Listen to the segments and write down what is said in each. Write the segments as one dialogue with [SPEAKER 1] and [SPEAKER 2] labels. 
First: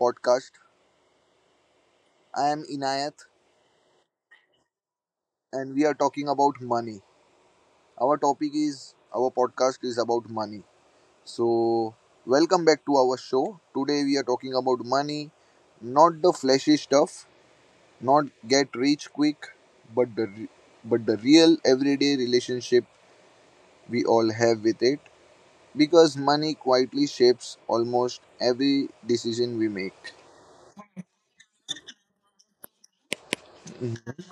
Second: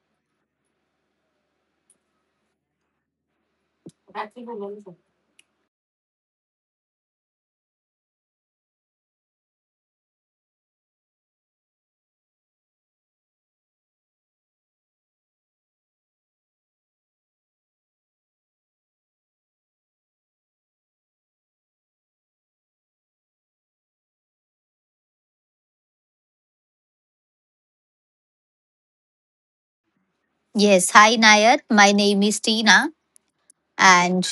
[SPEAKER 1] podcast. I am Inayat and we are talking about money. Our topic is our podcast is about money. So, welcome back to our show. Today we are talking about money, not the flashy stuff, not get rich quick, but but the real everyday relationship we all have with it because money quietly shapes almost every decision we make.
[SPEAKER 2] Yes, hi Nayat. My name is Tina, and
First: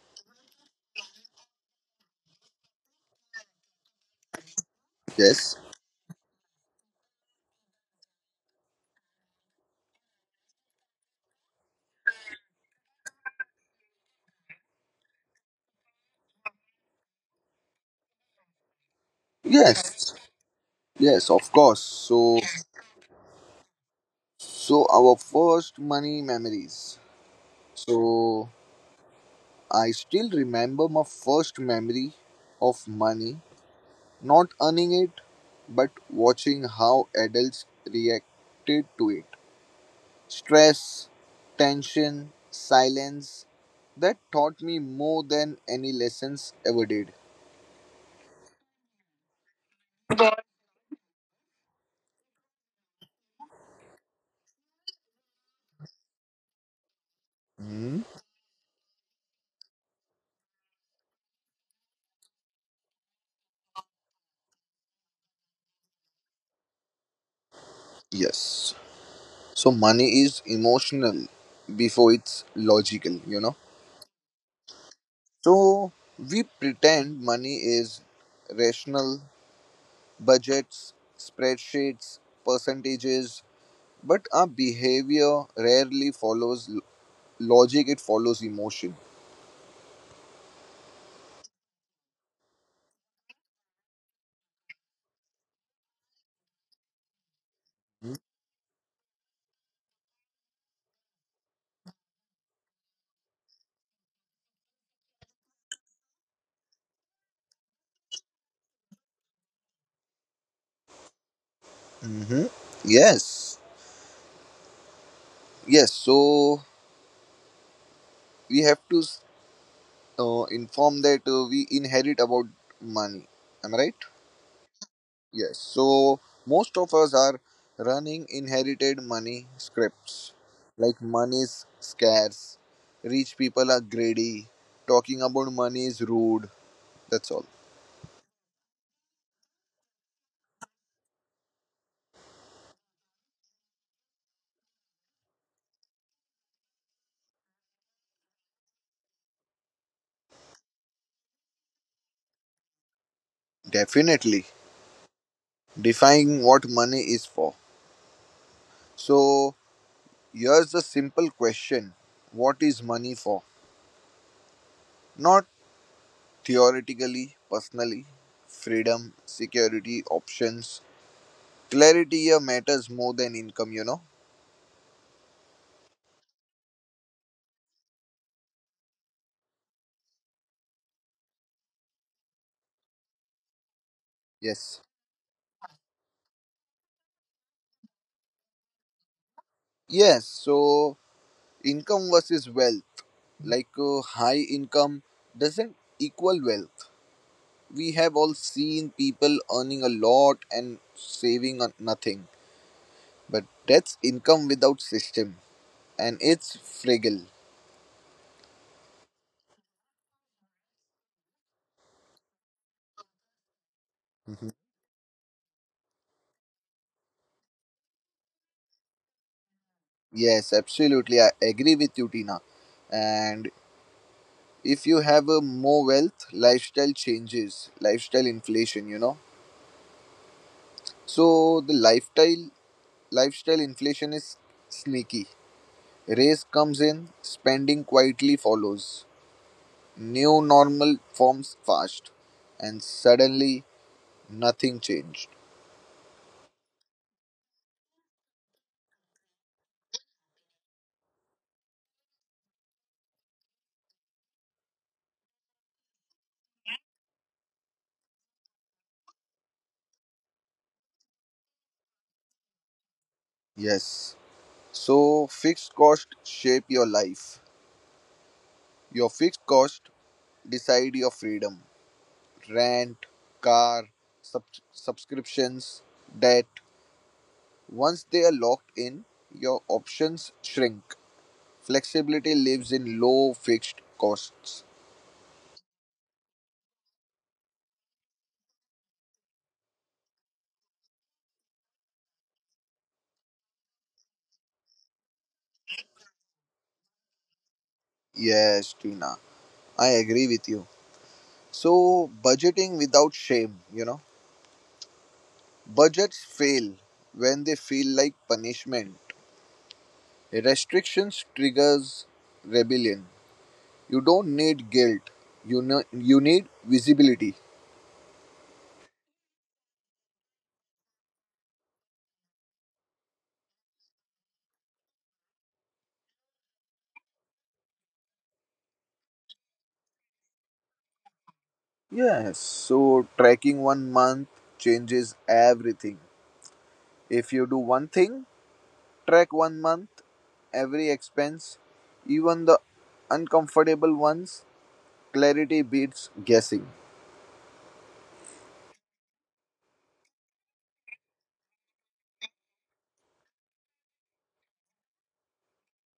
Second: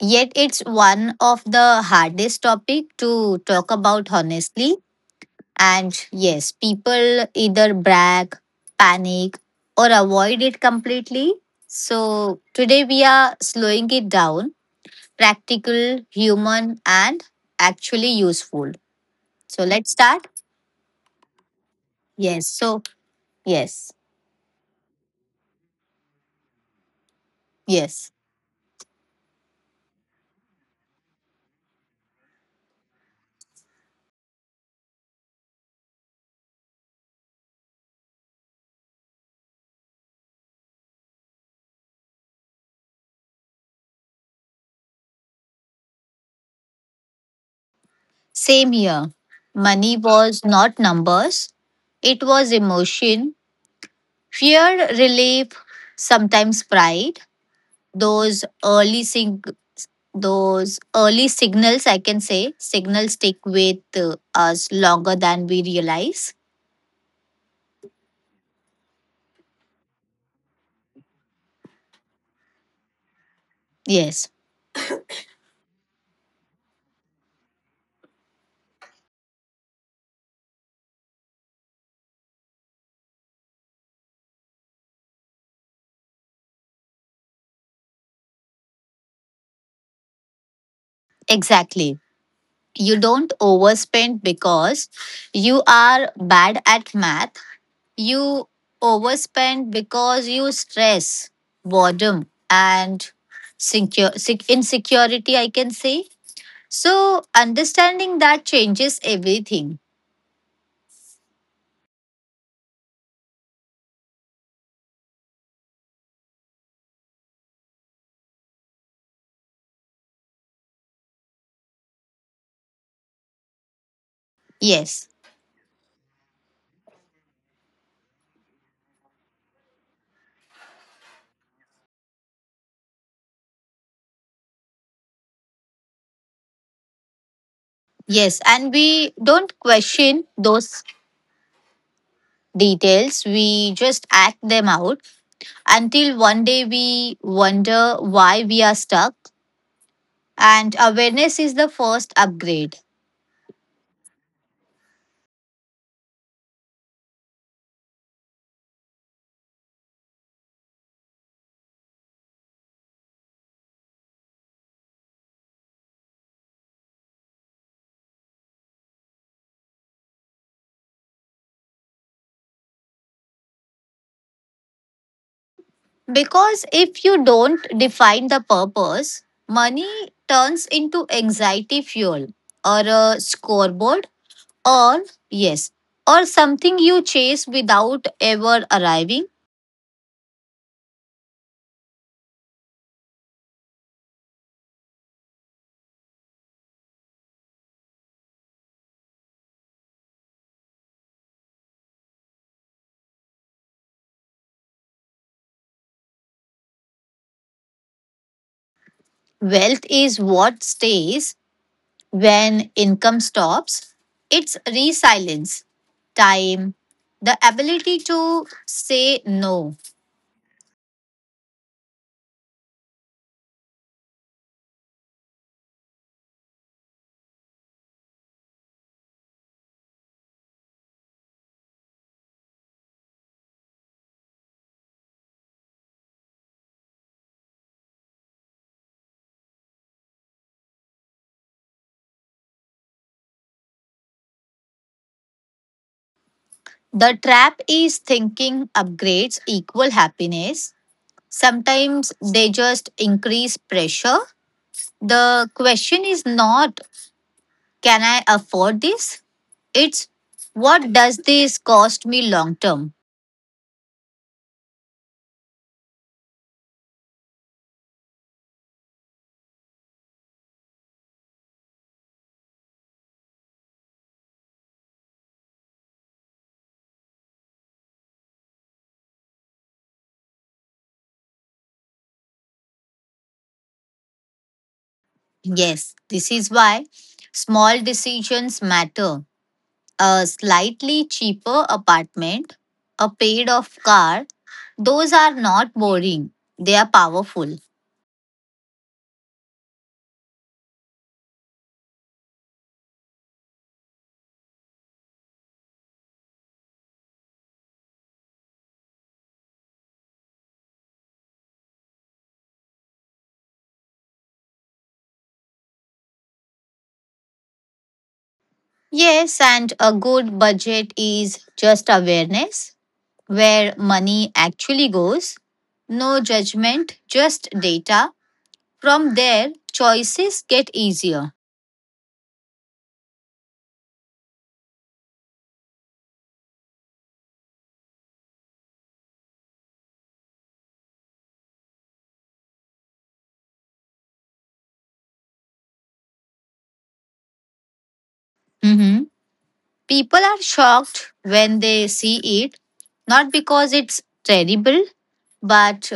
[SPEAKER 2] yet it's one of the hardest topic to talk about honestly.
[SPEAKER 1] Yes.
[SPEAKER 2] And yes, people either brag, panic, or avoid it completely. So today we are slowing it down, practical, human, and actually useful. So let's
[SPEAKER 1] Yes.
[SPEAKER 2] start.
[SPEAKER 1] Yes, of course. So,
[SPEAKER 2] Yes. So yes,
[SPEAKER 1] so our first money memories.
[SPEAKER 2] yes.
[SPEAKER 1] So, I still remember my first memory of money, not earning it, but watching how adults reacted to it. Stress, tension, silence that taught me more than any lessons ever did.
[SPEAKER 2] Same here. Money was not numbers, it was emotion, fear, relief, sometimes pride.
[SPEAKER 1] Hmm.
[SPEAKER 2] Those early sig- those early signals, I can say, signals stick with us longer than we realize.
[SPEAKER 1] Yes. So, money is emotional before it's logical, you know.
[SPEAKER 2] Yes,
[SPEAKER 1] So we pretend money is rational, budgets, spreadsheets, percentages, but our behavior rarely follows logic, it follows emotion.
[SPEAKER 2] exactly. You don't overspend because you are bad at math. You overspend because you stress, boredom, and insecurity, I can say. So, understanding that changes everything.
[SPEAKER 1] Mm-hmm. Yes, yes. So we have to inform that we inherit about money. Am I right?
[SPEAKER 2] Yes,
[SPEAKER 1] Yes, so most of us are running inherited money scripts. Like money is scarce, rich people are greedy, talking about money is rude. That's all.
[SPEAKER 2] yes. And we don't question those details, we just act them out until one day we wonder why we are stuck. And awareness is the first upgrade.
[SPEAKER 1] Definitely defying what money is for. So here's the simple question. What is money for? Not theoretically, personally, freedom, security, options. Clarity here matters more than income, you know?
[SPEAKER 2] Because if you don't define the purpose, money turns into anxiety fuel or a scoreboard
[SPEAKER 1] Yes.
[SPEAKER 2] or, yes, or something you chase without ever arriving.
[SPEAKER 1] Yes, so income versus wealth, like high income doesn't equal wealth. We have all seen people earning a lot and saving on nothing, but that's income without system and it's fragile.
[SPEAKER 2] Wealth is what stays when income stops.
[SPEAKER 1] Mhm.
[SPEAKER 2] It's resilience, time, the ability to say no.
[SPEAKER 1] Yes, absolutely, I agree with you, Tina. And if you have a more wealth lifestyle changes, lifestyle inflation, you know. So the lifestyle lifestyle inflation is sneaky. Race comes in, spending quietly follows, new normal forms fast, and suddenly nothing changed.
[SPEAKER 2] The trap is thinking upgrades equal happiness. Sometimes they just increase pressure. The question is not, can I afford this? It's, what does this cost me long term?
[SPEAKER 1] Yes. So fixed cost shape your life. Your fixed cost decide your freedom. Rent, car, sub- subscriptions, debt. Once they are locked in, your options shrink. Flexibility lives in low fixed costs.
[SPEAKER 2] Yes, this is why small decisions matter. A slightly cheaper apartment, a paid off car, those are not boring, they are powerful.
[SPEAKER 1] Yes, Tina, I agree with you. So, budgeting without shame, you know. Budgets fail when they feel like punishment. Restrictions triggers rebellion. You don't need guilt. You know, you need visibility.
[SPEAKER 2] Yes, and a good budget is just awareness, where money actually goes. No judgment, just data. From there, choices get easier.
[SPEAKER 1] Yes, so tracking one month changes everything. If you do one thing, track one month, every expense, even the uncomfortable ones, clarity beats guessing.
[SPEAKER 2] Mhm. People are shocked when they see it, not because it's terrible, but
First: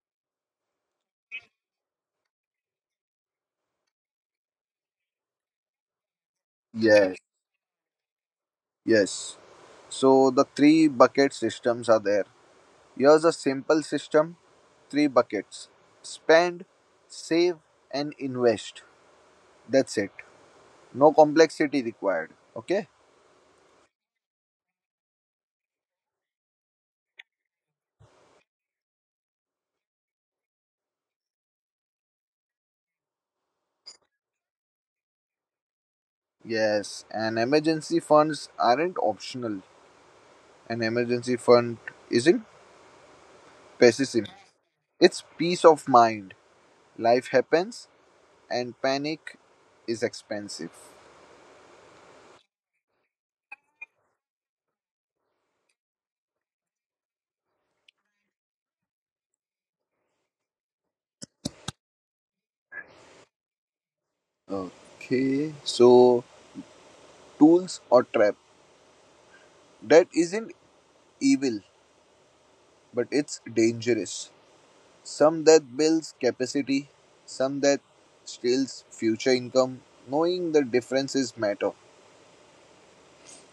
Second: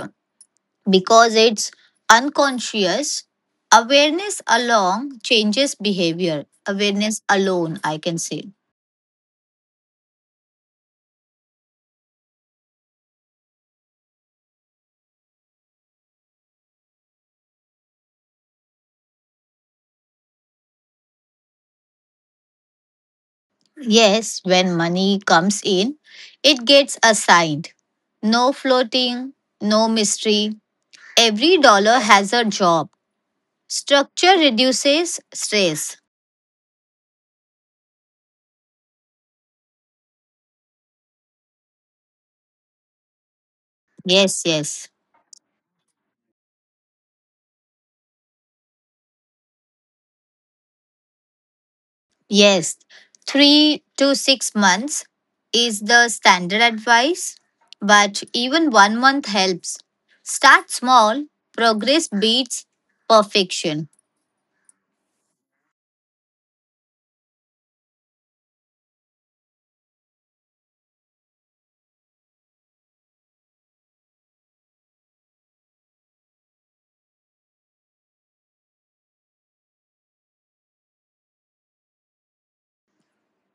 [SPEAKER 2] because it's unconscious. Awareness alone changes behavior.
[SPEAKER 1] Yes,
[SPEAKER 2] Awareness alone, I can say.
[SPEAKER 1] yes. So the three bucket systems are there. Here's a simple system, three buckets. Spend, save and invest. That's it. No complexity required. Okay?
[SPEAKER 2] Yes, when money comes in, it gets assigned. No floating, no mystery, every dollar has a job. Structure reduces stress.
[SPEAKER 1] Yes, and emergency funds aren't optional. An emergency fund isn't pessimism.
[SPEAKER 2] Yes, yes,
[SPEAKER 1] It's peace of mind. Life happens and panic is expensive.
[SPEAKER 2] yes. 3 to 6 months is the standard advice, but even one month helps. Start small, progress beats perfection.
[SPEAKER 1] Okay. So tools or trap. That isn't evil, but it's dangerous. Some that builds capacity, some that steals future income. Knowing the differences matter.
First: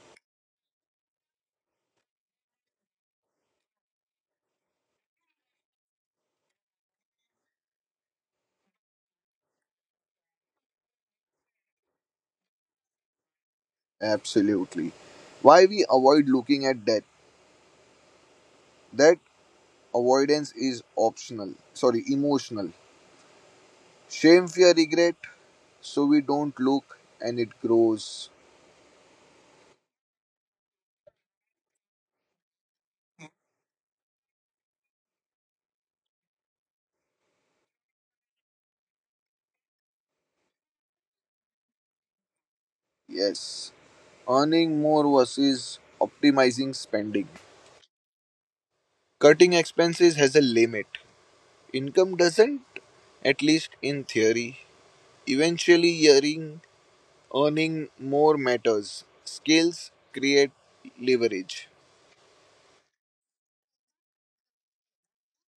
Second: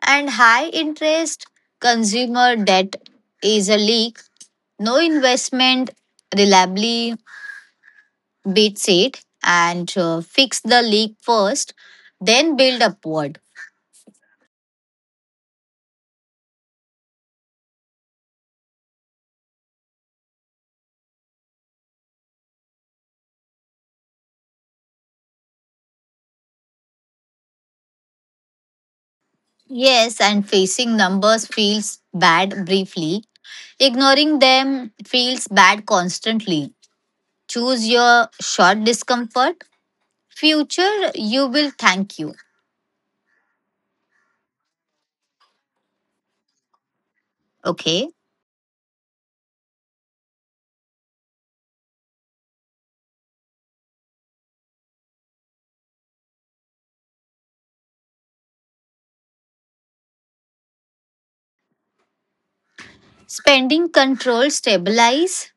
[SPEAKER 2] And high interest consumer debt is a leak. No investment reliably beats it, and fix the leak first, then build upward.
[SPEAKER 1] Absolutely. Why we avoid looking at debt? That avoidance is optional. Sorry, emotional. Shame, fear, regret. So we don't look and it grows.
[SPEAKER 2] Yes, and facing numbers feels bad briefly. Ignoring them feels bad constantly. Choose your short discomfort. Future, you will thank you.
[SPEAKER 1] Yes. Earning more versus optimizing spending.
[SPEAKER 2] Okay.
[SPEAKER 1] Cutting expenses has a limit. Income doesn't, at least in theory. Eventually earning more matters. Skills create leverage.
[SPEAKER 2] Spending control stabilize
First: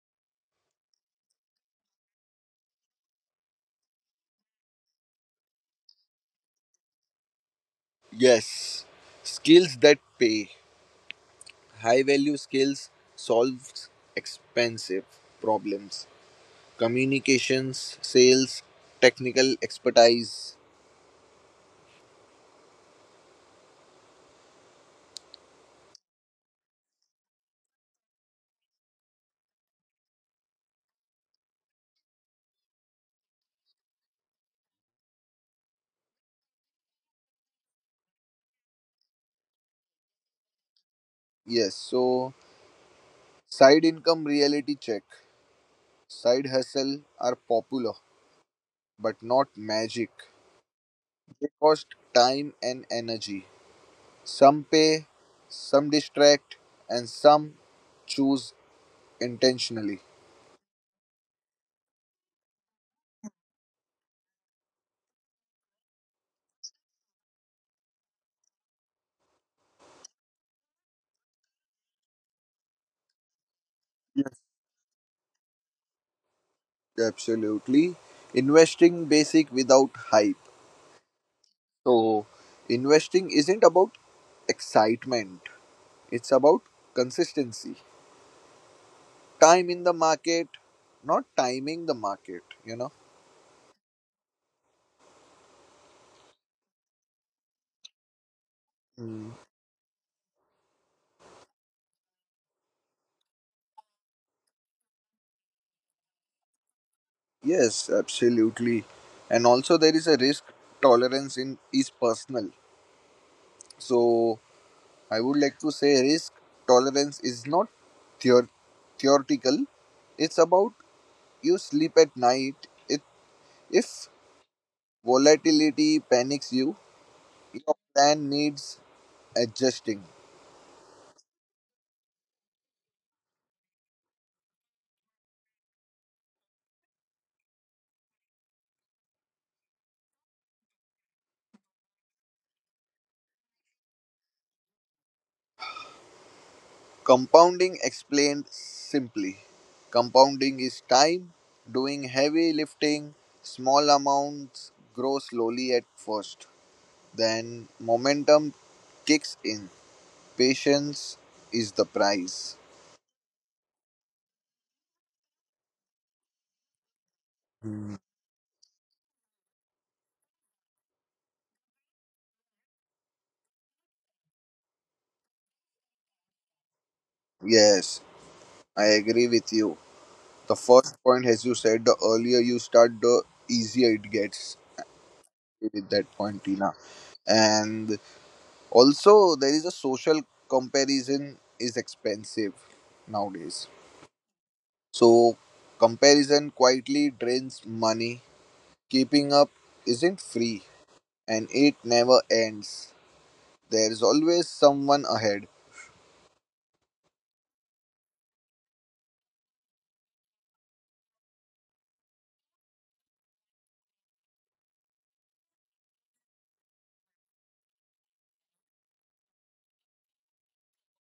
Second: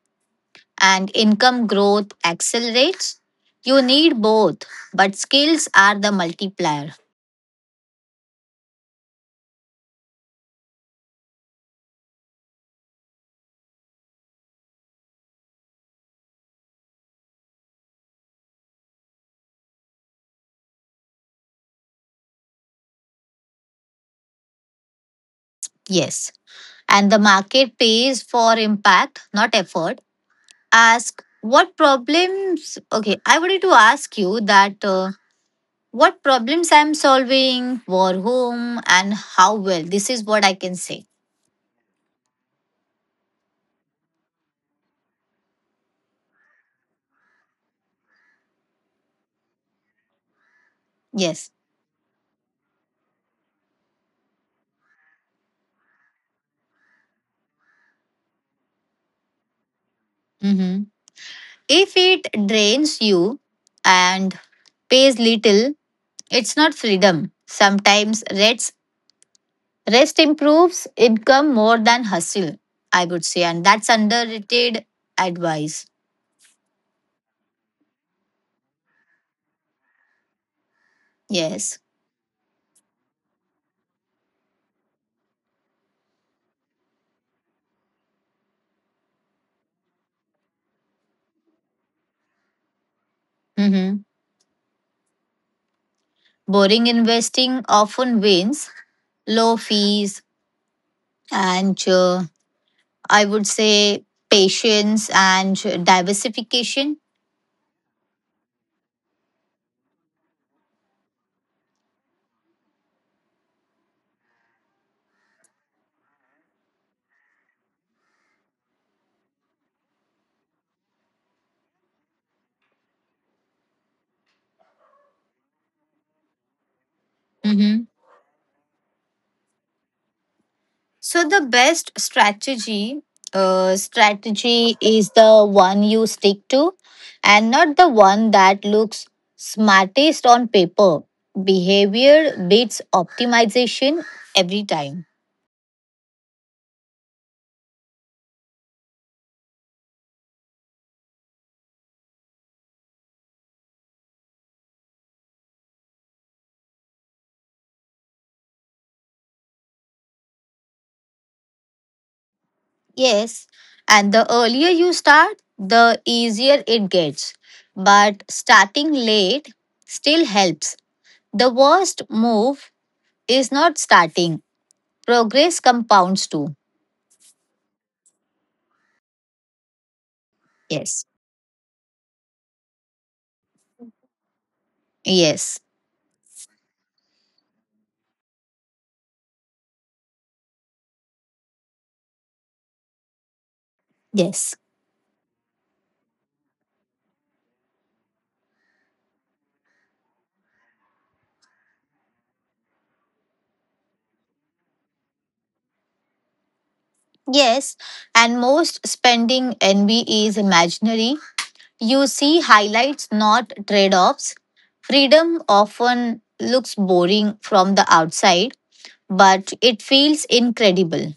[SPEAKER 2] and income growth accelerates. You need both, but skills are the multiplier.
[SPEAKER 1] Yes, skills that pay. High value skills solves expensive problems. Communications, sales, technical expertise.
[SPEAKER 2] Yes. And the market pays for impact, not effort. Ask what problems, okay, I wanted to ask you that, what problems I'm solving for whom and how well. This is what I can say.
[SPEAKER 1] Yes, so side income reality check. Side hustle are popular but not magic. They
[SPEAKER 2] Yes.
[SPEAKER 1] cost time and energy. Some pay, some distract, and some choose intentionally.
[SPEAKER 2] Mm-hmm. If it drains you and pays little, it's not freedom. Sometimes rest improves income more than hustle, I would say. And that's underrated advice.
[SPEAKER 1] Absolutely. Investing basic without hype.
[SPEAKER 2] Yes.
[SPEAKER 1] So, investing isn't about excitement, it's about consistency. Time in the market, not timing the market, you know.
[SPEAKER 2] Mm-hmm. Boring investing often wins.
[SPEAKER 1] Mm.
[SPEAKER 2] Low fees, and I would say patience and diversification.
[SPEAKER 1] Yes, absolutely. And also, there is a risk tolerance in is personal. So, I would like to say risk tolerance is not theor- theoretical. It's about you sleep at night. It, if volatility panics you, your
[SPEAKER 2] Mhm.
[SPEAKER 1] plan needs adjusting.
[SPEAKER 2] So the best strategy is the one you stick to, and not the one that looks smartest on paper. Behavior beats optimization every time.
[SPEAKER 1] Compounding explained simply. Compounding is time, doing heavy lifting, small amounts grow slowly at first. Then momentum kicks in. Patience is the prize.
[SPEAKER 2] Yes, and the earlier you start, the easier it gets.
[SPEAKER 1] Hmm.
[SPEAKER 2] But starting late still helps. The worst move is not starting. Progress compounds too.
[SPEAKER 1] Yes. I agree with you. The first
[SPEAKER 2] Yes.
[SPEAKER 1] point, as you said, the earlier you start, the easier it gets
[SPEAKER 2] Yes.
[SPEAKER 1] with that point, Tina. And also, there is a social comparison is expensive nowadays.
[SPEAKER 2] Yes.
[SPEAKER 1] So, comparison quietly drains money. Keeping up isn't free and it never ends. There is always someone ahead.
[SPEAKER 2] Yes. And most spending envy is imaginary. You see highlights, not trade offs. Freedom often looks boring from the outside, but it feels incredible.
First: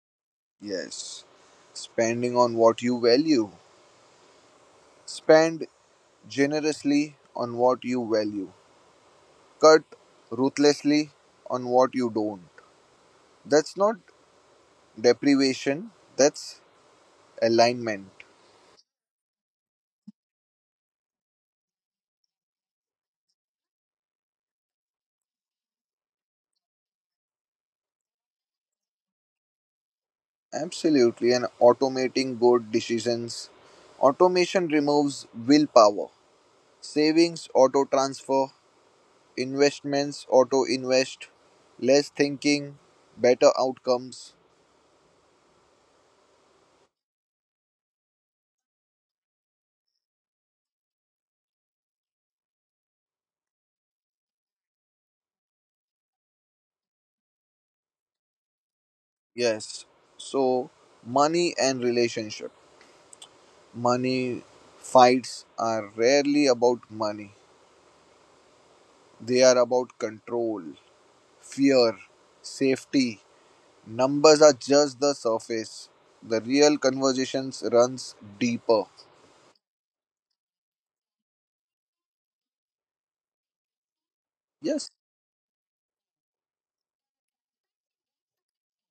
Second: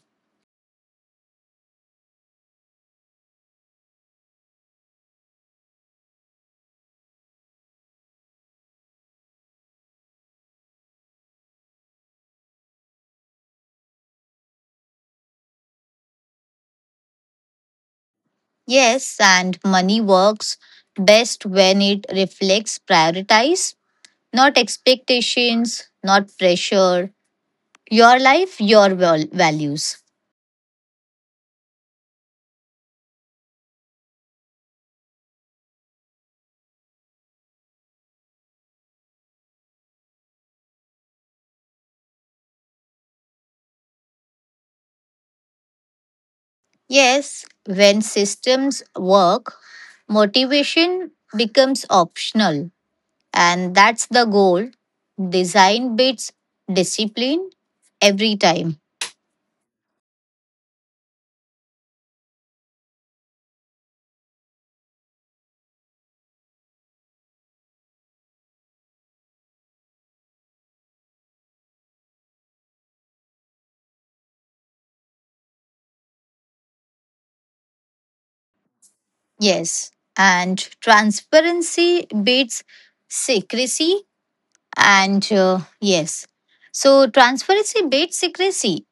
[SPEAKER 1] Yes. Spending on what you value. Spend generously on what you value, cut ruthlessly on what you don't. That's not deprivation, that's alignment.
[SPEAKER 2] Yes. And money works best when it reflects prioritize, not expectations, not pressure. Your life, values.
[SPEAKER 1] Absolutely, and automating good decisions. Automation removes willpower. Savings, auto transfer. Investments, auto invest. Less thinking, better outcomes.
[SPEAKER 2] Yes, when systems work, motivation becomes optional, and that's the goal. Design beats discipline every time.
[SPEAKER 1] Yes. So, money and relationship. Money fights are rarely about money, they are about control. Fear, safety, numbers are just the surface. The real conversations runs deeper.
[SPEAKER 2] Yes, and transparency beats secrecy,
[SPEAKER 1] Yes,
[SPEAKER 2] and yes, so transparency beats secrecy.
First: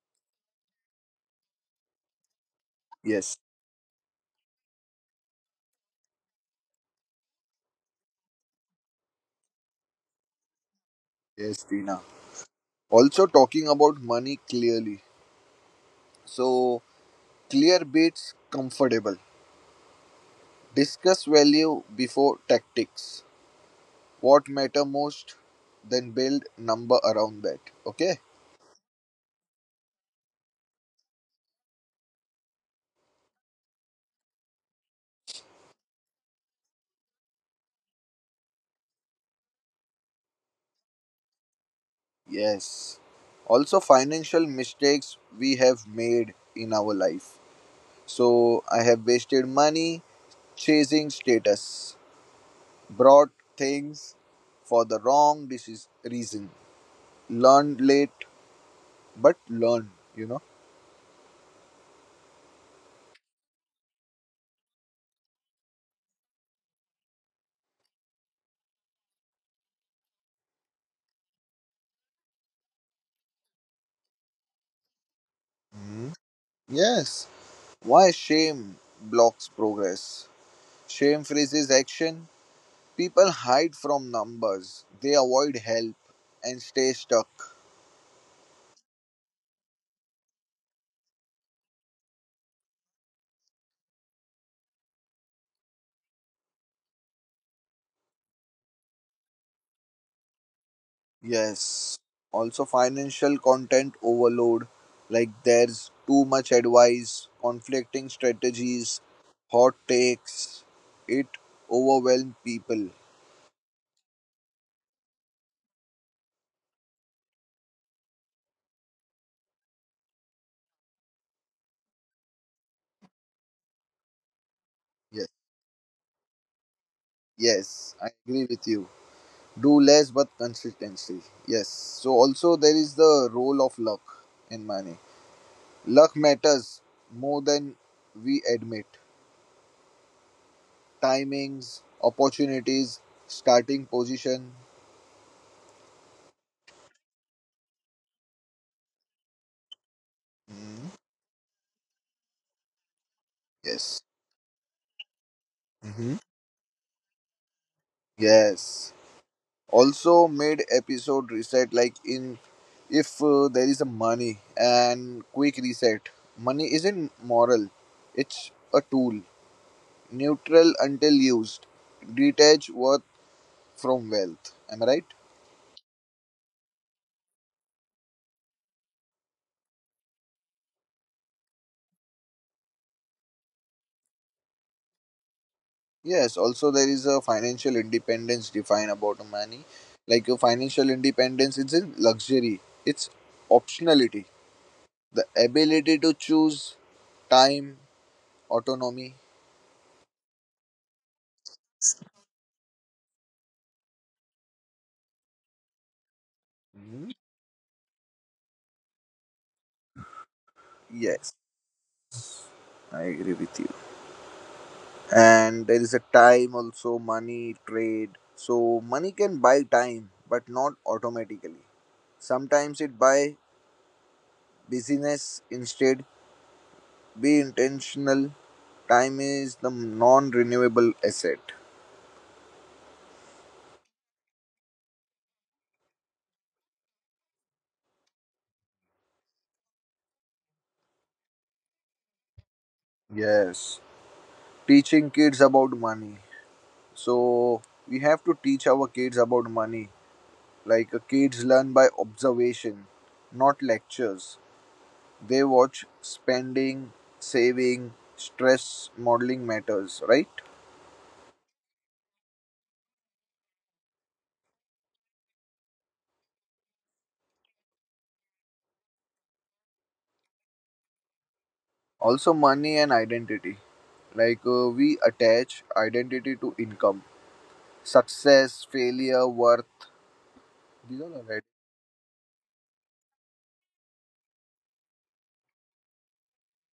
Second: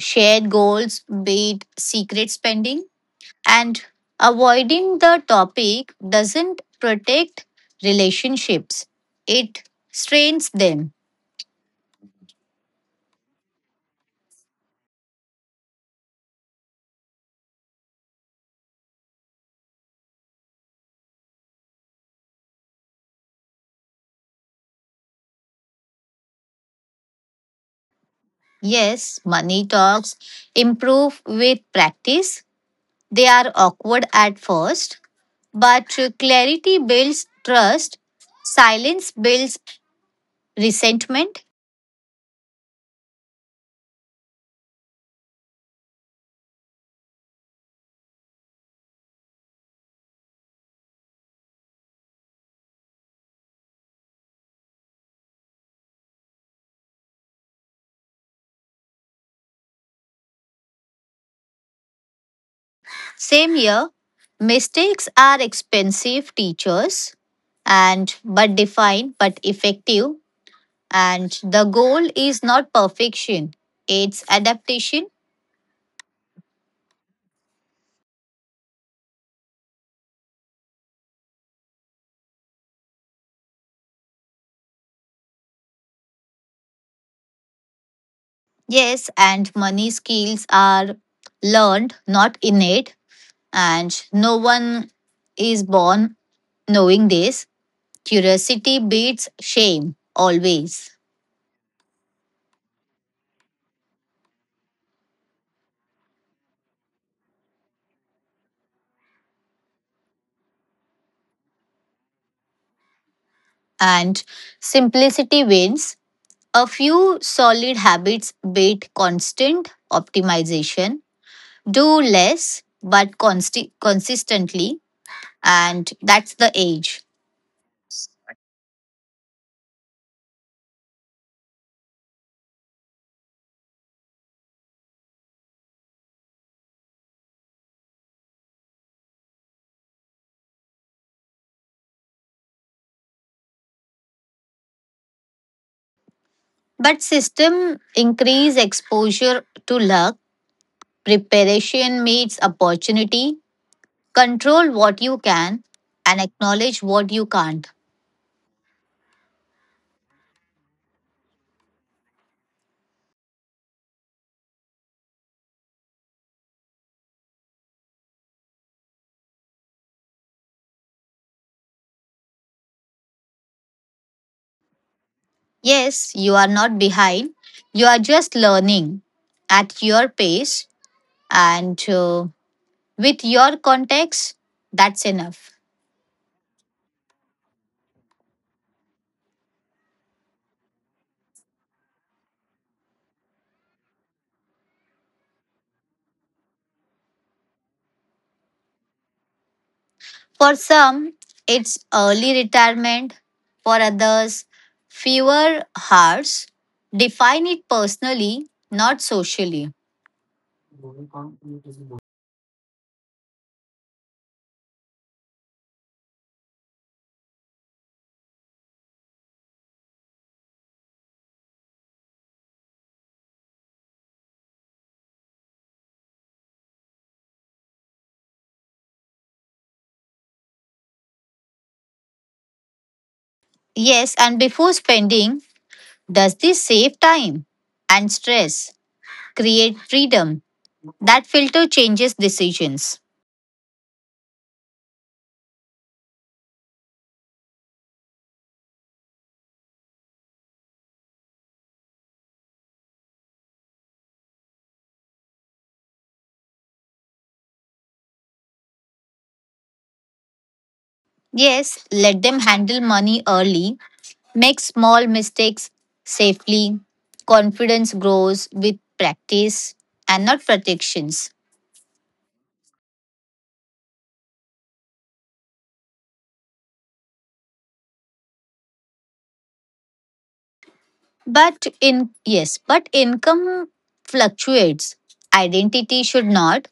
[SPEAKER 2] Shared goals beat secret spending.
[SPEAKER 1] yes,
[SPEAKER 2] And avoiding the topic doesn't protect relationships, it strains them.
[SPEAKER 1] yes, Tina. Also talking about money clearly. So clear beats comfortable. Discuss value before tactics. What matter most, then build number around that. Okay?
[SPEAKER 2] Yes, money talks improve with practice. They are awkward at first, but clarity builds trust, silence builds resentment.
[SPEAKER 1] Yes. Also financial mistakes we have made in our life. So I have wasted money chasing status, bought things for the wrong reason. Learned late, but learned, you know.
[SPEAKER 2] Same here, mistakes are expensive teachers and but defined but effective. And the goal is not perfection, it's adaptation.
[SPEAKER 1] Mhm. Yes. Why shame blocks progress? Shame freezes action. People hide from numbers. They avoid help and stay stuck.
[SPEAKER 2] Yes, and money skills are learned, not innate. And no one is born knowing this. Curiosity beats shame always.
[SPEAKER 1] Yes. Also, financial content overload. Like, there's too much advice, conflicting strategies, hot takes. It overwhelms people.
[SPEAKER 2] And simplicity wins. A few solid habits beat constant optimization. Do less, but consistently.
[SPEAKER 1] Yes.
[SPEAKER 2] And that's the age.
[SPEAKER 1] Yes. I agree with you. Do less, but consistency. Yes. So, also, there is the role of luck in money. Luck matters more than we admit. Timings, opportunities, starting position.
[SPEAKER 2] But system increase exposure to luck,
[SPEAKER 1] Mhm.
[SPEAKER 2] preparation meets opportunity,
[SPEAKER 1] Yes.
[SPEAKER 2] control what you can
[SPEAKER 1] Hmm.
[SPEAKER 2] and acknowledge what you can't.
[SPEAKER 1] Yes. Also mid episode reset, like in if there is a money and quick reset, money isn't moral, it's a tool, neutral until used. Detach worth from wealth, am I right?
[SPEAKER 2] Yes, you are not behind. You are just learning at your pace and with your context, that's enough.
[SPEAKER 1] Yes, also there is a financial independence define about money, like a financial independence isn't luxury, it's optionality, the ability to choose time, autonomy.
[SPEAKER 2] For some, it's early retirement. For others, fewer hours.
[SPEAKER 1] Mhm.
[SPEAKER 2] Define it personally, not socially.
[SPEAKER 1] Yes, I agree with you. And there is a time also money trade. So money can buy time but not automatically. Sometimes it buy busyness instead. Be intentional, time is the non-renewable asset.
[SPEAKER 2] Yes, and before spending, does this save time and stress, create freedom? That filter changes decisions.
[SPEAKER 1] Yes, teaching kids about money. So we have to teach our kids about money, like kids learn by observation, not lectures. They watch spending, saving, stress modeling matters, right?
[SPEAKER 2] Yes, let them handle money early, make small mistakes safely. Confidence grows with practice and not protections.
[SPEAKER 1] Also money and identity, like we attach identity to income, success, failure, worth. These are all right.
[SPEAKER 2] But in Yes, but income fluctuates. Identity should not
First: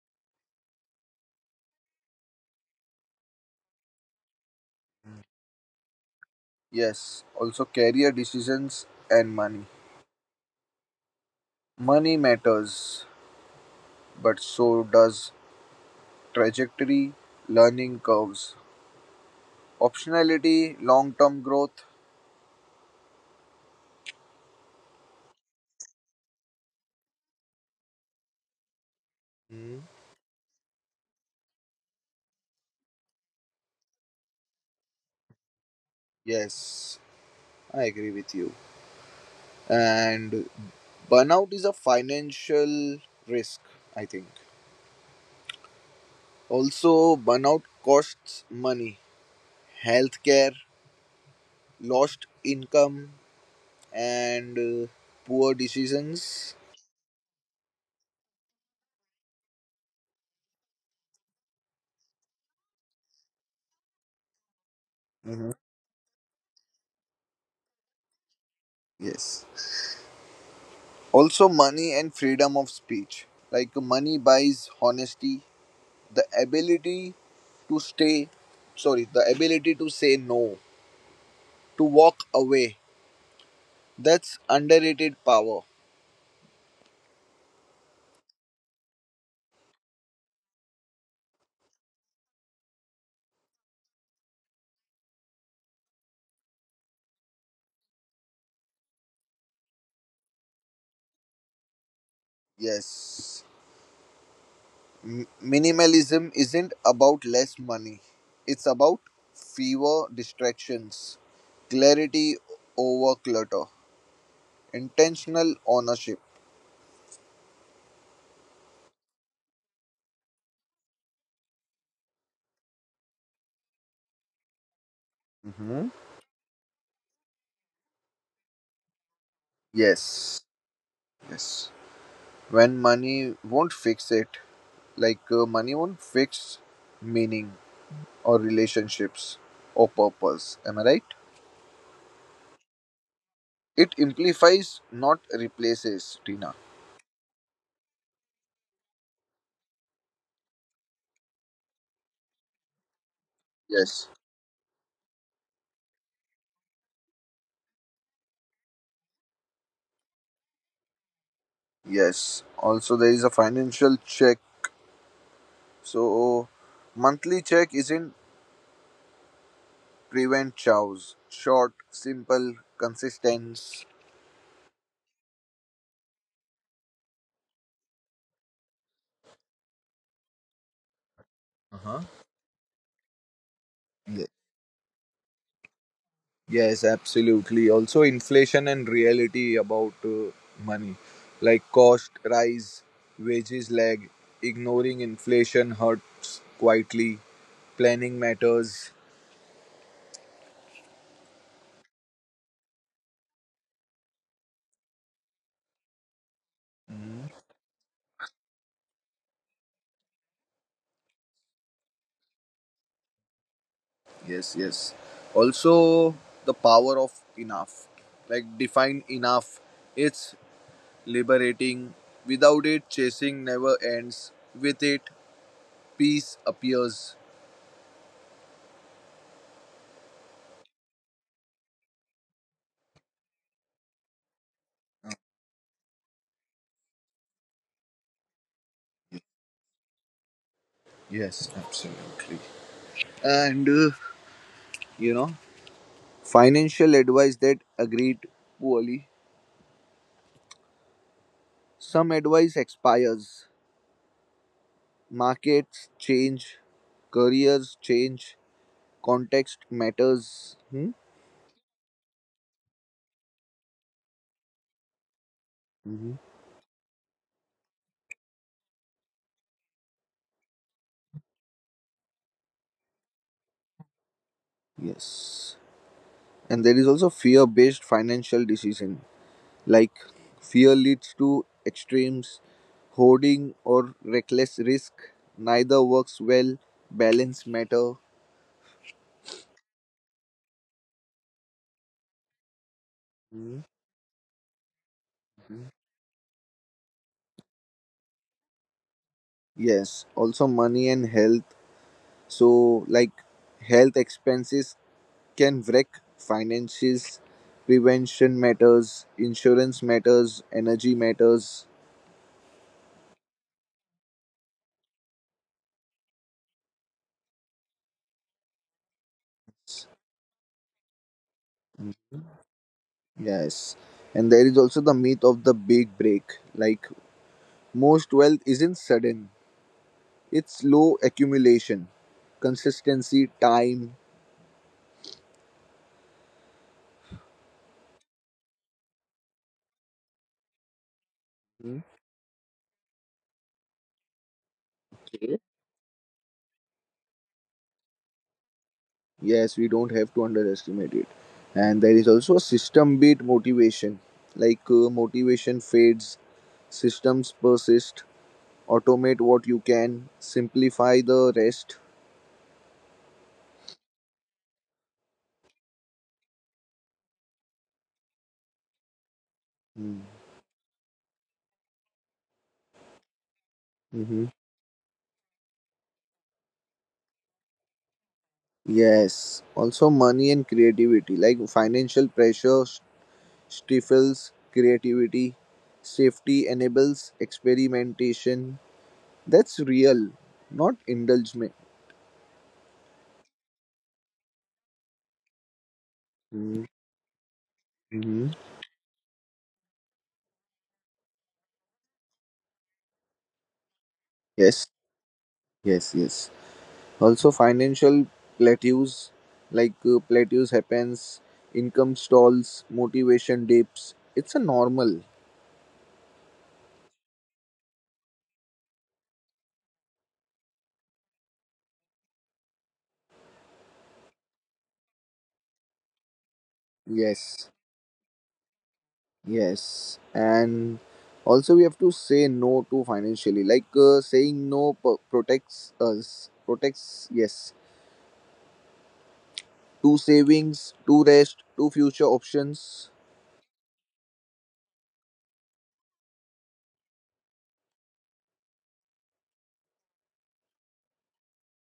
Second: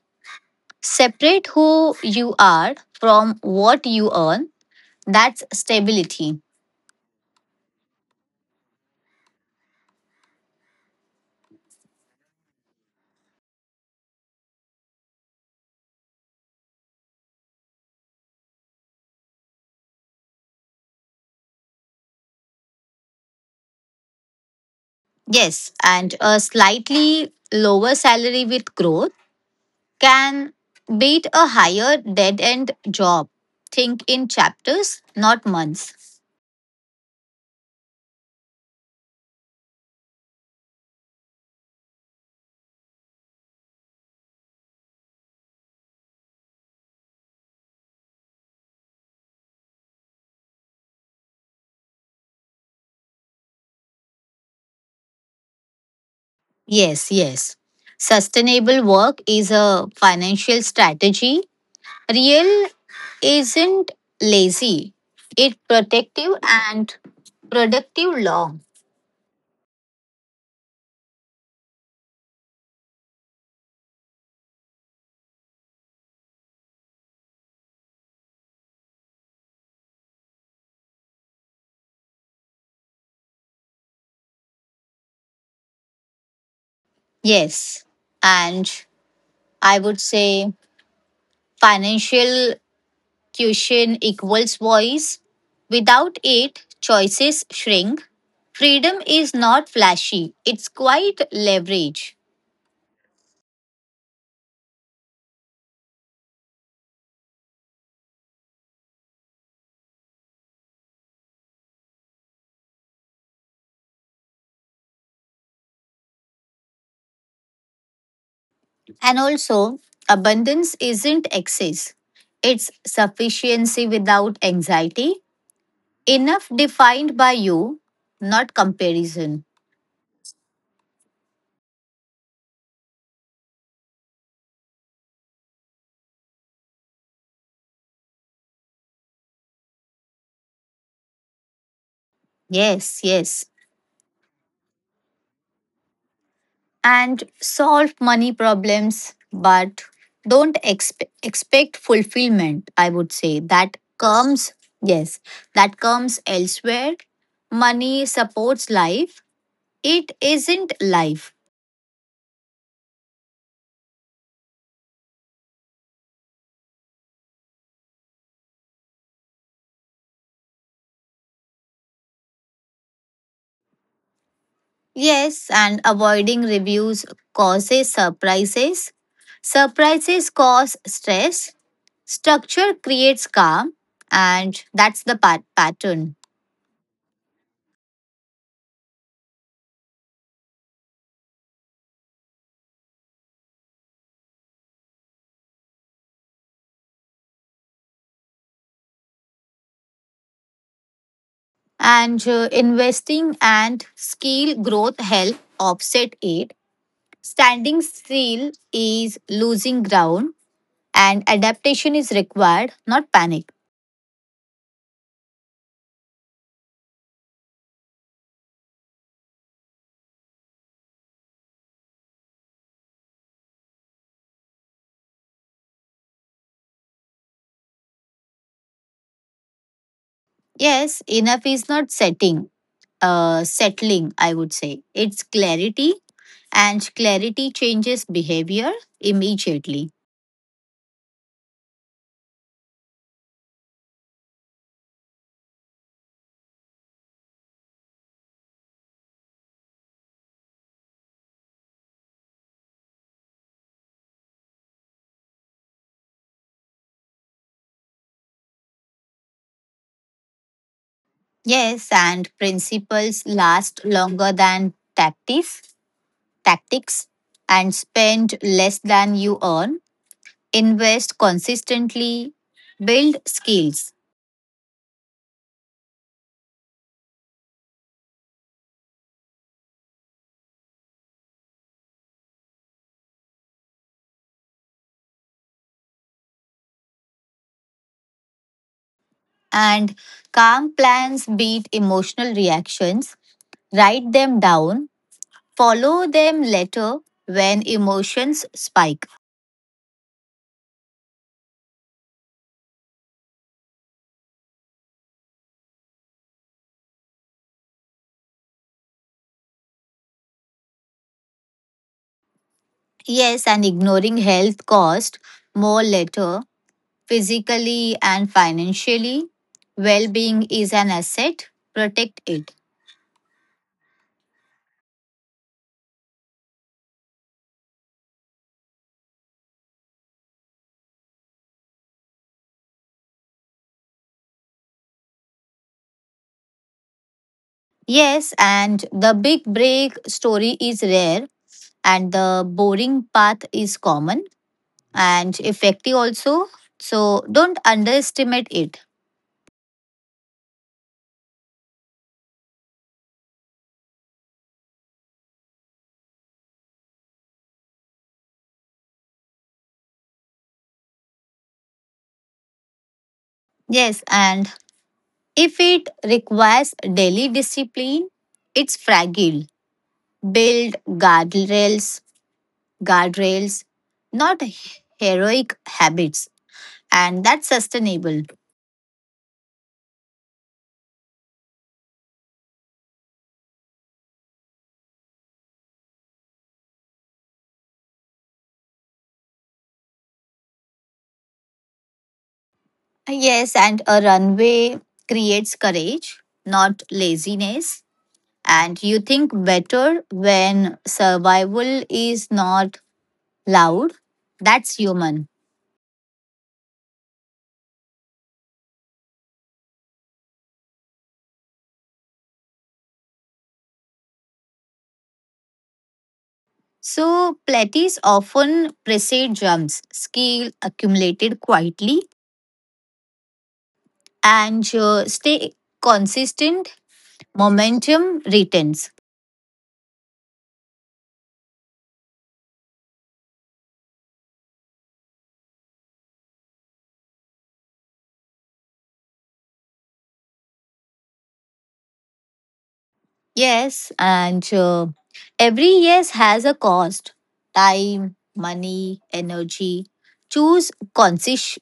[SPEAKER 2] separate who you are from what you earn. That's stability.
[SPEAKER 1] Yes, also career decisions and money. Money matters, but so does trajectory, learning curves, optionality, long term growth.
[SPEAKER 2] Yes, and a slightly lower salary with growth
[SPEAKER 1] Hmm.
[SPEAKER 2] can beat a higher dead end job. Think in chapters, not months.
[SPEAKER 1] Yes, I agree with you. And burnout is a financial risk, I think. Also burnout costs money, healthcare, lost income, and poor decisions.
[SPEAKER 2] Yes, yes. Sustainable work is a financial strategy. Real isn't lazy,
[SPEAKER 1] Hmm.
[SPEAKER 2] it's protective and productive long.
[SPEAKER 1] Yes. Also, money and freedom of speech. Like, money buys honesty, the ability to stay, sorry, the ability to say no, to walk away. That's underrated power.
[SPEAKER 2] Yes. And I would say financial cushion equals voice. Without it, choices shrink. Freedom is not flashy, it's quite leverage.
[SPEAKER 1] Yes. Minimalism isn't about less money, it's about fewer distractions, clarity over clutter, intentional ownership.
[SPEAKER 2] And also, abundance isn't excess, it's sufficiency without anxiety.
[SPEAKER 1] Hmm.
[SPEAKER 2] Enough defined by you, not comparison.
[SPEAKER 1] Yes. Yes. When money won't fix it, like money won't fix meaning or relationships or purpose, am I right?
[SPEAKER 2] Yes, yes.
[SPEAKER 1] It amplifies, not replaces, Tina.
[SPEAKER 2] And solve money problems, but don't expect fulfillment. I would say that
[SPEAKER 1] Yes.
[SPEAKER 2] comes, yes, that comes elsewhere. Money supports life, it isn't life.
[SPEAKER 1] Yes. Also there is a financial check. So monthly check isn't prevent chows, short, simple, consistent.
[SPEAKER 2] Yes, and avoiding reviews causes surprises. Surprises cause stress.
[SPEAKER 1] Uh-huh.
[SPEAKER 2] Structure creates calm, and that's the pattern.
[SPEAKER 1] Yes, absolutely. Also, inflation and reality about money, like cost rise, wages lag, ignoring inflation hurts quietly, planning matters.
[SPEAKER 2] And investing and skill growth help offset it. Standing still is losing ground and adaptation is required, not panic.
[SPEAKER 1] Yes, yes. Also, the power of enough, like define enough, it's liberating. Without it, chasing never ends. With it, peace appears.
[SPEAKER 2] Yes, enough is not settling, I would say. It's clarity and clarity changes behavior immediately.
[SPEAKER 1] Yes, absolutely. And you know, financial advice that agreed poorly. Some advice expires. Markets change, careers change, context matters. Hmm?
[SPEAKER 2] Yes, and principles last longer than tactics,
[SPEAKER 1] Mhm.
[SPEAKER 2] tactics and spend less than you earn. Invest consistently, build skills,
[SPEAKER 1] Yes. And there is also fear based financial decision. Like fear leads to extremes, hoarding or reckless risk. Neither works well. Balance matter.
[SPEAKER 2] and calm plans beat emotional reactions.
[SPEAKER 1] Hmm?
[SPEAKER 2] Write them down,
[SPEAKER 1] Mhm.
[SPEAKER 2] follow them later when emotions spike.
[SPEAKER 1] Yes. Also money and health. So like health expenses can wreck finances, prevention matters, insurance matters, energy matters.
[SPEAKER 2] Yes, and ignoring health cost more later, physically and financially. Well being is an asset, protect it.
[SPEAKER 1] Yes. And there is also the myth of the big break. Like most wealth isn't sudden. It's slow accumulation, consistency, time.
[SPEAKER 2] Yes, and the big break story is rare
[SPEAKER 1] Hmm.
[SPEAKER 2] and the boring path is common,
[SPEAKER 1] Okay.
[SPEAKER 2] and effective also. So don't underestimate it.
[SPEAKER 1] Yes, we don't have to underestimate it. And there is also a system based motivation. Like motivation fades, systems persist, automate what you can, simplify the rest.
[SPEAKER 2] Yes, and if it requires daily discipline, it's fragile.
[SPEAKER 1] Hmm.
[SPEAKER 2] Build guardrails,
[SPEAKER 1] Hmm.
[SPEAKER 2] not heroic habits, and that's sustainable.
[SPEAKER 1] Yes. Also, money and creativity, like financial pressure stifles creativity, safety enables experimentation. That's real, not indulgement.
[SPEAKER 2] Yes, and a runway creates courage,
[SPEAKER 1] Mm-hmm.
[SPEAKER 2] not laziness.
[SPEAKER 1] Mm-hmm.
[SPEAKER 2] And you think better when survival is not loud.
[SPEAKER 1] Yes,
[SPEAKER 2] That's human.
[SPEAKER 1] yes, yes. Also, financial plateaus, like plateaus happens, income stalls, motivation dips. It's a normal.
[SPEAKER 2] So, plateaus often precede jumps, scale accumulated quietly, and stay consistent,
[SPEAKER 1] Yes.
[SPEAKER 2] momentum returns.
[SPEAKER 1] Yes, and also we have to say no to financially. Like saying no protects us, protects yes, to savings, to rest, to future options.
[SPEAKER 2] Yes, and every yes has a cost, time, money, energy. Choose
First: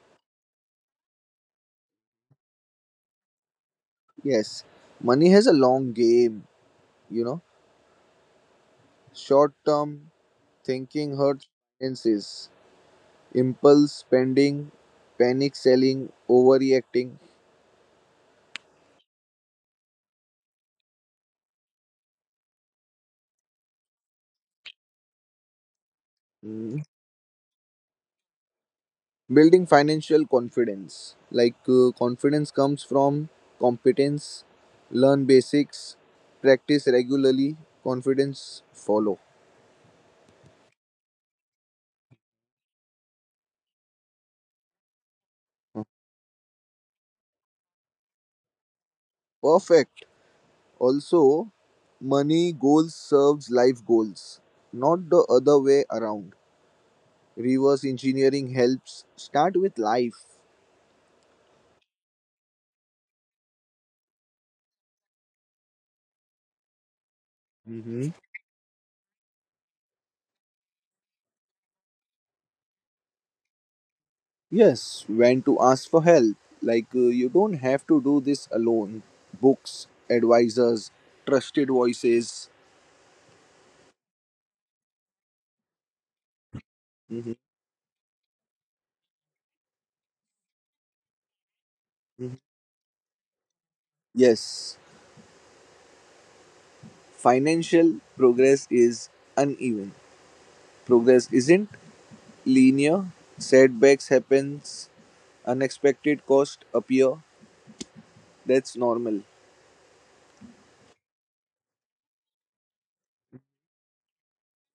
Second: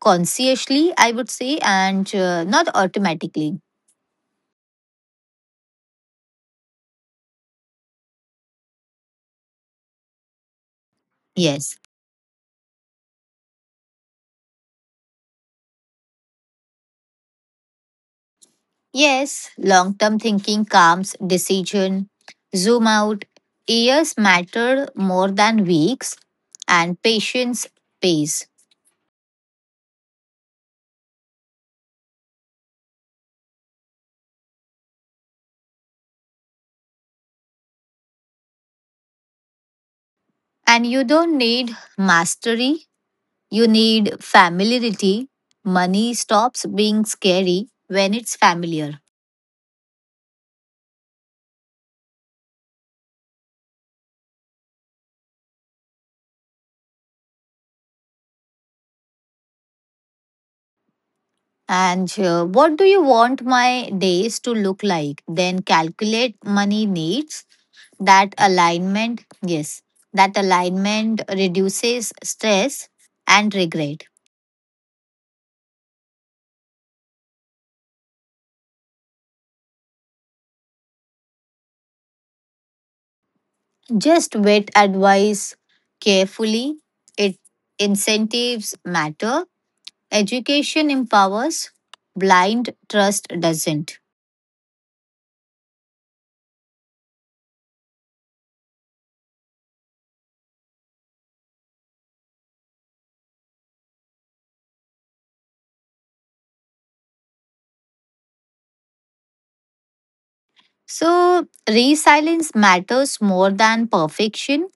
[SPEAKER 2] consciously, I would say, and not automatically.
[SPEAKER 1] Yes, money has a long game, you know. Short term thinking hurts
[SPEAKER 2] Yes.
[SPEAKER 1] finances, impulse spending, panic selling, overreacting.
[SPEAKER 2] Yes, long term thinking calms decision. Zoom out. Years matter more than weeks,
[SPEAKER 1] Hmm.
[SPEAKER 2] and patience pays.
[SPEAKER 1] Building financial confidence. Like confidence comes from competence, learn basics, practice regularly, confidence follow.
[SPEAKER 2] And you don't need mastery, you need familiarity. Money stops being scary when it's familiar.
[SPEAKER 1] Perfect. Also, money goals serves life goals, not the other way around. Reverse engineering helps start with life.
[SPEAKER 2] And what do you want my days to look like? Then calculate money needs.
[SPEAKER 1] Mhm.
[SPEAKER 2] That alignment, yes, that alignment reduces stress and regret.
[SPEAKER 1] Yes, when to ask for help. Like you don't have to do this alone. Books, advisors, trusted voices.
[SPEAKER 2] Just vet advice carefully, it
[SPEAKER 1] Mhm.
[SPEAKER 2] incentives matter, education empowers, blind trust doesn't.
[SPEAKER 1] Yes, financial progress is uneven. Progress isn't linear. Setbacks happens, unexpected costs appear. That's normal.
[SPEAKER 2] So resilience matters more than perfection.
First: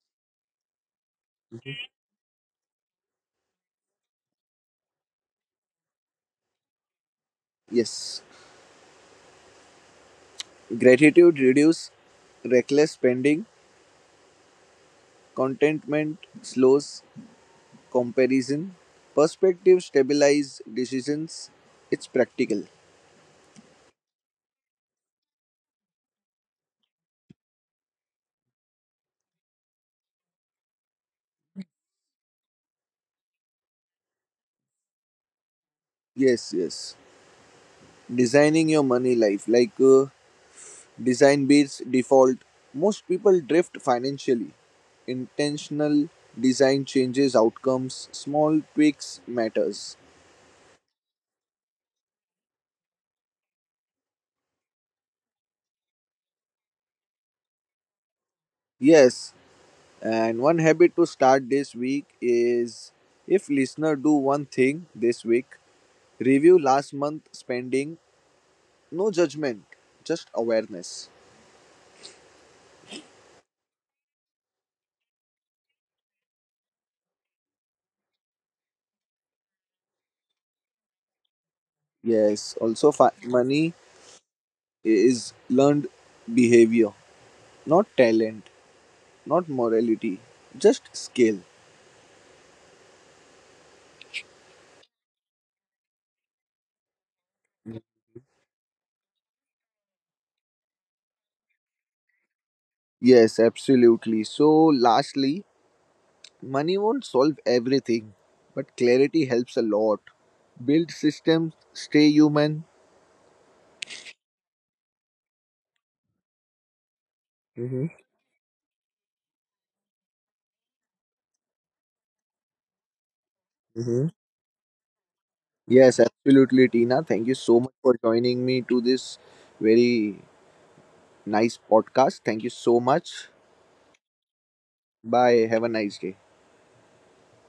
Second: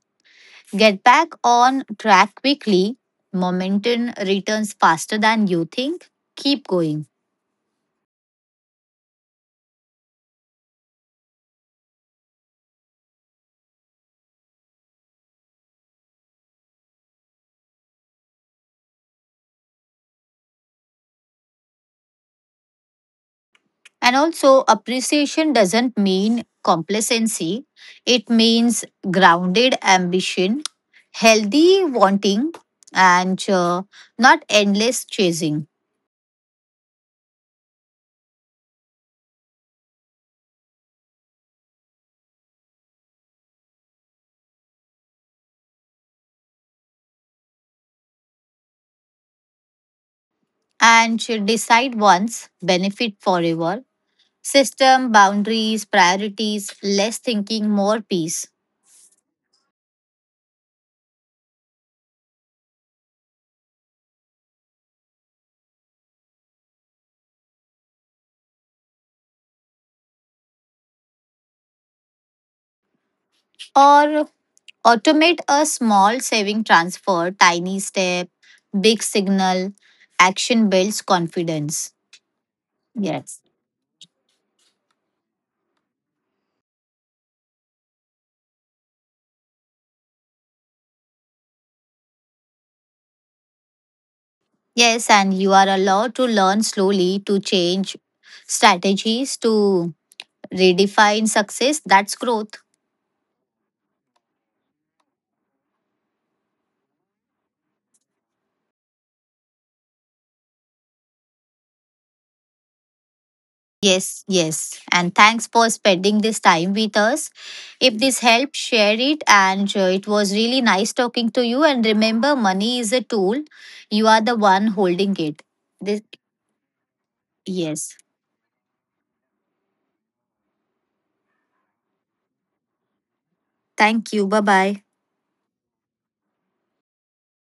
[SPEAKER 2] Get back on track quickly. Momentum returns faster than you think. Keep going.
[SPEAKER 1] Yes. Gratitude reduces reckless spending, contentment slows comparison, perspective stabilize decisions. It's practical.
[SPEAKER 2] And also, appreciation doesn't mean complacency, it means grounded ambition, healthy wanting, and not endless chasing.
[SPEAKER 1] Yes, yes. Designing your money life, like design beats default. Most people drift financially. Intentional design changes outcomes, small tweaks matters.
[SPEAKER 2] And to decide once, benefit forever. System, boundaries, priorities, less thinking, more peace.
[SPEAKER 1] Yes, and one habit to start this week is, if listener do one thing this week, review last month spending, no judgment, just awareness.
[SPEAKER 2] Or automate a small saving transfer, tiny step, big signal. Action builds confidence.
[SPEAKER 1] Yes, also
[SPEAKER 2] Yes.
[SPEAKER 1] money is learned behavior, not talent, not morality, just skill.
[SPEAKER 2] Yes, and you are allowed to learn slowly, to change strategies, to redefine success. That's growth.
[SPEAKER 1] Yes, absolutely. So lastly, money won't solve everything, but clarity helps a lot. Build systems, stay human.
[SPEAKER 2] Yes, yes. And thanks for spending this time with us.
[SPEAKER 1] Hmm.
[SPEAKER 2] If this helped, share it. And it was really nice talking to you. And remember, money is a tool,
[SPEAKER 1] Hmm.
[SPEAKER 2] you are the one holding it.
[SPEAKER 1] Yes,
[SPEAKER 2] This,
[SPEAKER 1] absolutely, Tina. Thank you so much
[SPEAKER 2] yes.
[SPEAKER 1] for joining me to this very nice podcast. Thank you so much.
[SPEAKER 2] Thank you. Bye bye.
[SPEAKER 1] Bye. Have a nice day.